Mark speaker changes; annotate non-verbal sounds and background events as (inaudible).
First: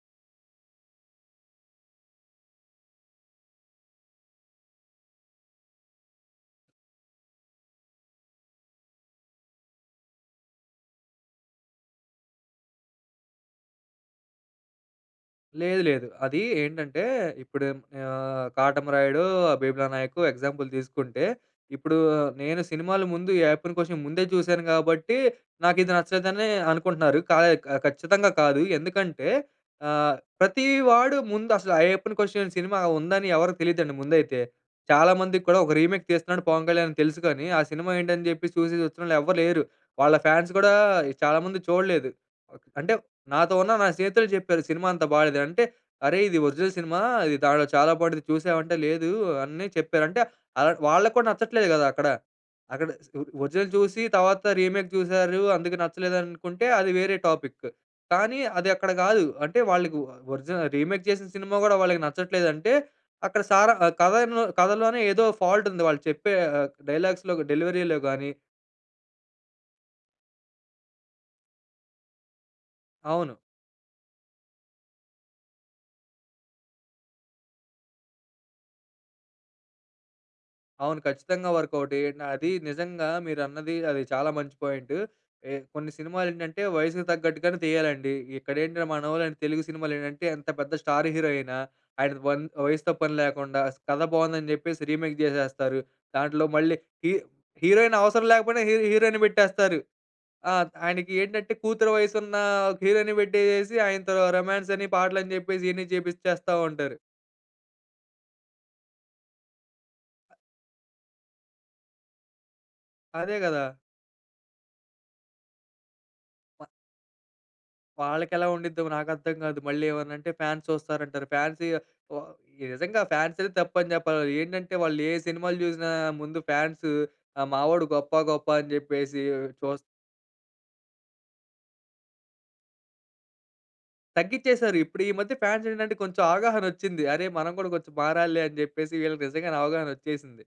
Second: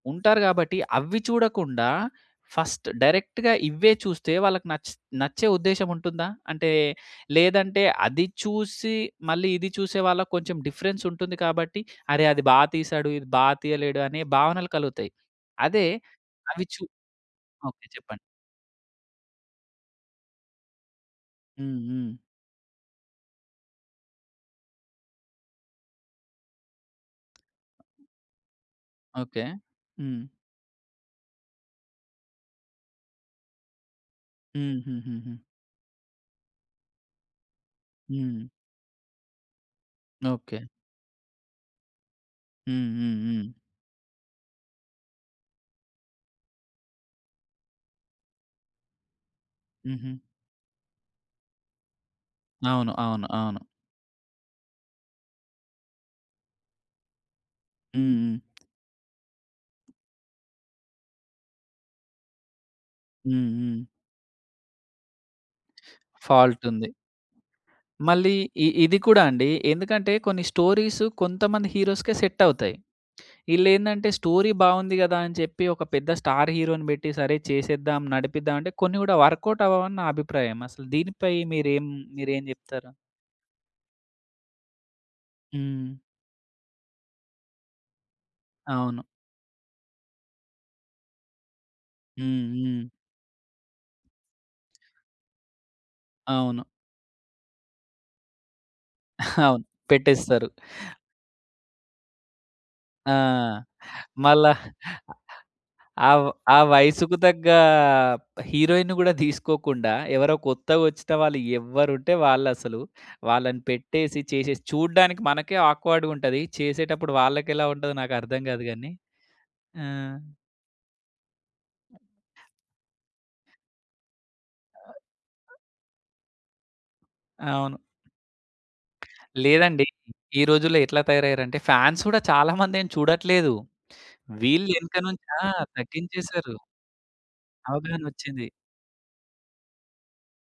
Speaker 1: ఉంటారు గాబట్టి అవ్వి చూడకుండా ఫస్ట్ డైరెక్ట్‌గా ఇవ్వే చూస్తే వాళ్ళకి నచ్చి నచ్చే ఉద్దేశ్యం ఉంటుందా? అంటే లేదంటే అది చూసి మళ్ళీ ఇది చూసే వాళ్ళకి కొంచెం డిఫరెన్స్ ఉంటుంది కాబట్టి అరె! అది బాగా తీసాడు, ఇది బాగా తీయలేడు అనే భావనలు కలుగుతాయి.
Speaker 2: లేదు
Speaker 1: అదే
Speaker 2: లేదు. అది
Speaker 1: అవి చు
Speaker 2: ఏంటంటే ఇప్పుడు ఏం
Speaker 1: ఓకే! చెప్పండి.
Speaker 2: ఆహ్, 'కాటమరాయుడు', ఆ 'బీమ్లా నాయకు' ఎగ్జాంపుల్ తీసుకుంటే.
Speaker 1: హ్మ్.
Speaker 2: ఇప్పుడు
Speaker 1: హ్మ్.
Speaker 2: నేను సినిమాల ముందు ఈ 'అయ్యప్పన్ కోషియం' ముందే చూసాను కాబట్టి నాకిది నచ్చలేదనే అనుకుంటున్నారు. ఖ ఖచ్చితంగా కాదు. ఎందుకంటే
Speaker 1: ఓకే.
Speaker 2: ఆహ్,
Speaker 1: హ్మ్.
Speaker 2: ప్రతీ వాడు ముందసల 'అయ్యప్పన్ కోషియం' సినిమా ఉందని ఎవరికీ తెలియదండి ముందైతే. చాలా
Speaker 1: హుహుహుహు.
Speaker 2: మందికి కూడా ఒక రీమేక్ తీస్తున్నాడు 'పవన్ కళ్యాణ్' అని తెలుసు కానీ ఆ సినిమా ఏంటని
Speaker 1: హ్మ్.
Speaker 2: చెప్పి చూసి వచ్చినోళ్ళు ఎవ్వరు లేరు. వాళ్ళ ఫాన్స్
Speaker 1: ఓకే.
Speaker 2: గూడా చాలా మంది చూడలేదు. ఓ
Speaker 1: హ్మ్.
Speaker 2: అంటే
Speaker 1: హ్మ్. హ్మ్.
Speaker 2: నాతో ఉన్న నా స్నేహితులే చెప్పారు సినిమా అంత బాలేదు. అంటే, "అరె! ఇది ఒరిజినల్ సినిమా చాలా బాంటుంది చూసావంటే" లేదు, అన్నియ
Speaker 1: హుహు.
Speaker 2: చెప్పారంటే ఆహ్, వాళ్ళక్కూడా నచ్చట్లేదు కదా! అక్కడ. అక్కడ
Speaker 1: అవును.
Speaker 2: ఓ
Speaker 1: అవును. అవును.
Speaker 2: ఒరిజినల్ చూసి తరువాత రీమేక్ చూసారు అందుకే నచ్చలేదనుకుంటే అది వేరే టాపిక్కు.
Speaker 1: హుహు.
Speaker 2: కానీ అదక్కడ కాదు. అంటే వాళ్ళకి ఓ ఒరిజిన రీమేక్ చేసిన సినిమా గూడా వాళ్ళకి నచ్చట్లేదంటే అక్కడ
Speaker 1: హ్మ్.
Speaker 2: సారా
Speaker 1: హ్మ్.
Speaker 2: ఆహ్, కథ కథలోనే ఏదో ఫాల్ట్ ఉంది. వాళ్ళు
Speaker 1: (smacks lips)
Speaker 2: చెప్పే
Speaker 1: ఫాల్ట్
Speaker 2: ఆహ్,
Speaker 1: ఉంది.
Speaker 2: డైలాగ్స్‌లో, డెలివరీ‌లో గాని
Speaker 1: మళ్ళీ ఈ ఇది కూడా అండి. ఎందుకంటే కొన్ని స్టోరీస్ కొంతమంది హీరోస్‌‌కే సెట్ అవుతాయి.
Speaker 2: అవును.
Speaker 1: ఈలేందంటే స్టోరీ బాగుంది కదా! అని చెప్పి ఒక పెద్ద స్టార్ హీరో‌ని పెట్టి సరే చేసేద్దాం నడిపిద్దాం అంటే కొన్ని కూడా వర్కౌట్ అవ్వవని నా అభిప్రాయం. అసలు
Speaker 2: అవును.
Speaker 1: దీనిపై
Speaker 2: ఖచ్చితంగా
Speaker 1: మీరేం,
Speaker 2: వర్కౌటే
Speaker 1: మీరేం
Speaker 2: అది
Speaker 1: చెప్తారు?
Speaker 2: నిజంగా మీరన్నది అది చాలా మంచి పాయింటు. ఏ
Speaker 1: హ్మ్.
Speaker 2: కొన్ని సినిమాలేంటంటే వయసుకు తగ్గట్టుగానే తీయాలండి. ఇక్కడేంటి
Speaker 1: అవును.
Speaker 2: మనోళ్ళు తెలుగు సినిమాలేంటంటే ఎంత పెద్ద స్టార్ హీరో ఆయిన, ఆయన వన్
Speaker 1: హ్మ్. హ్మ్.
Speaker 2: వయసుతో పనిలేకుండా కథ బావుందని చెప్పేసి రీమేక్ జేసేస్తారు. దాంట్లో
Speaker 1: అవును.
Speaker 2: మళ్ళీ హీ హీరోయిన్ అవసరం లేకపోయినా హీ హీరోయిన్‌ని
Speaker 1: అవును.
Speaker 2: పెట్టేస్తారు.
Speaker 1: పెట్టేస్తారు.
Speaker 2: ఆ! ఆయనకేంటంటే కూతురు వయసున్న
Speaker 1: ఆ!
Speaker 2: హీరోయిన్‌ని పెట్టేసేసి ఆయన‌తో
Speaker 1: మళ్ళా
Speaker 2: రొమాన్స్ అని పాటలు అని చెప్పేసి ఇయన్ని
Speaker 1: ఆ‌వ్
Speaker 2: చేపిచ్చేస్తా
Speaker 1: ఆ
Speaker 2: ఉంటారు.
Speaker 1: వయసుకు తగ్గ హీరోయిన్‌ని కూడా (giggles) తీసుకోకుండా ఎవరో కొత్తగొచ్చిన వాళ్ళు ఎవరుంటే వాళ్ళు అసలు.
Speaker 2: అదే
Speaker 1: వాళ్ళని
Speaker 2: కదా!
Speaker 1: పెట్టేసి చేసేసి చూడ్డానికి మనకే ఆక్వర్డ్‌గా ఉంటది.
Speaker 2: వ
Speaker 1: చేసేటప్పుడు వాళ్ళకి ఎలా ఉంటదో నాకు అర్థం
Speaker 2: వాళ్లకెలా
Speaker 1: కాదు
Speaker 2: ఉండిద్దో
Speaker 1: గాని.
Speaker 2: నాకర్థం కాదు.
Speaker 1: ఆ!
Speaker 2: మళ్ళీ ఏమన్నంటే ఫాన్స్ చూస్తారంటారు. ఫాన్స్ వ నిజంగా ఫాన్స్ అనేది తప్పని చెప్పాలి. ఏంటంటే వాళ్ళు ఏ సినిమాలు చూసినా ముందు ఫాన్స్
Speaker 1: అవును.
Speaker 2: మావోడు గొప్ప, గొప్ప అని చెప్పేసి.
Speaker 1: (smacks lips)
Speaker 2: చూస్
Speaker 1: లేదండి. ఈ రోజుల్లో ఎట్లా తయారయ్యారంటే ఫాన్స్ గూడా చాలా మందేం చూడట్లేదు.
Speaker 2: తగ్గించ్చేసారు. ఇప్పుడు ఈ
Speaker 1: వీళ్ళెనకనుంచి
Speaker 2: మధ్య
Speaker 1: ఆ!
Speaker 2: ఫాన్స్ ఏంటంటే కొంచెం
Speaker 1: తగ్గించేసారు.
Speaker 2: అవగాహనొచ్చింది. అరేయ్! మనం కూడా కొంచెం మారాలిలే
Speaker 1: అవగాహనోచ్చింది.
Speaker 2: అని చెప్పేసి వీళ్ళకి నిజంగానే అవగాహనొచ్చేసింది.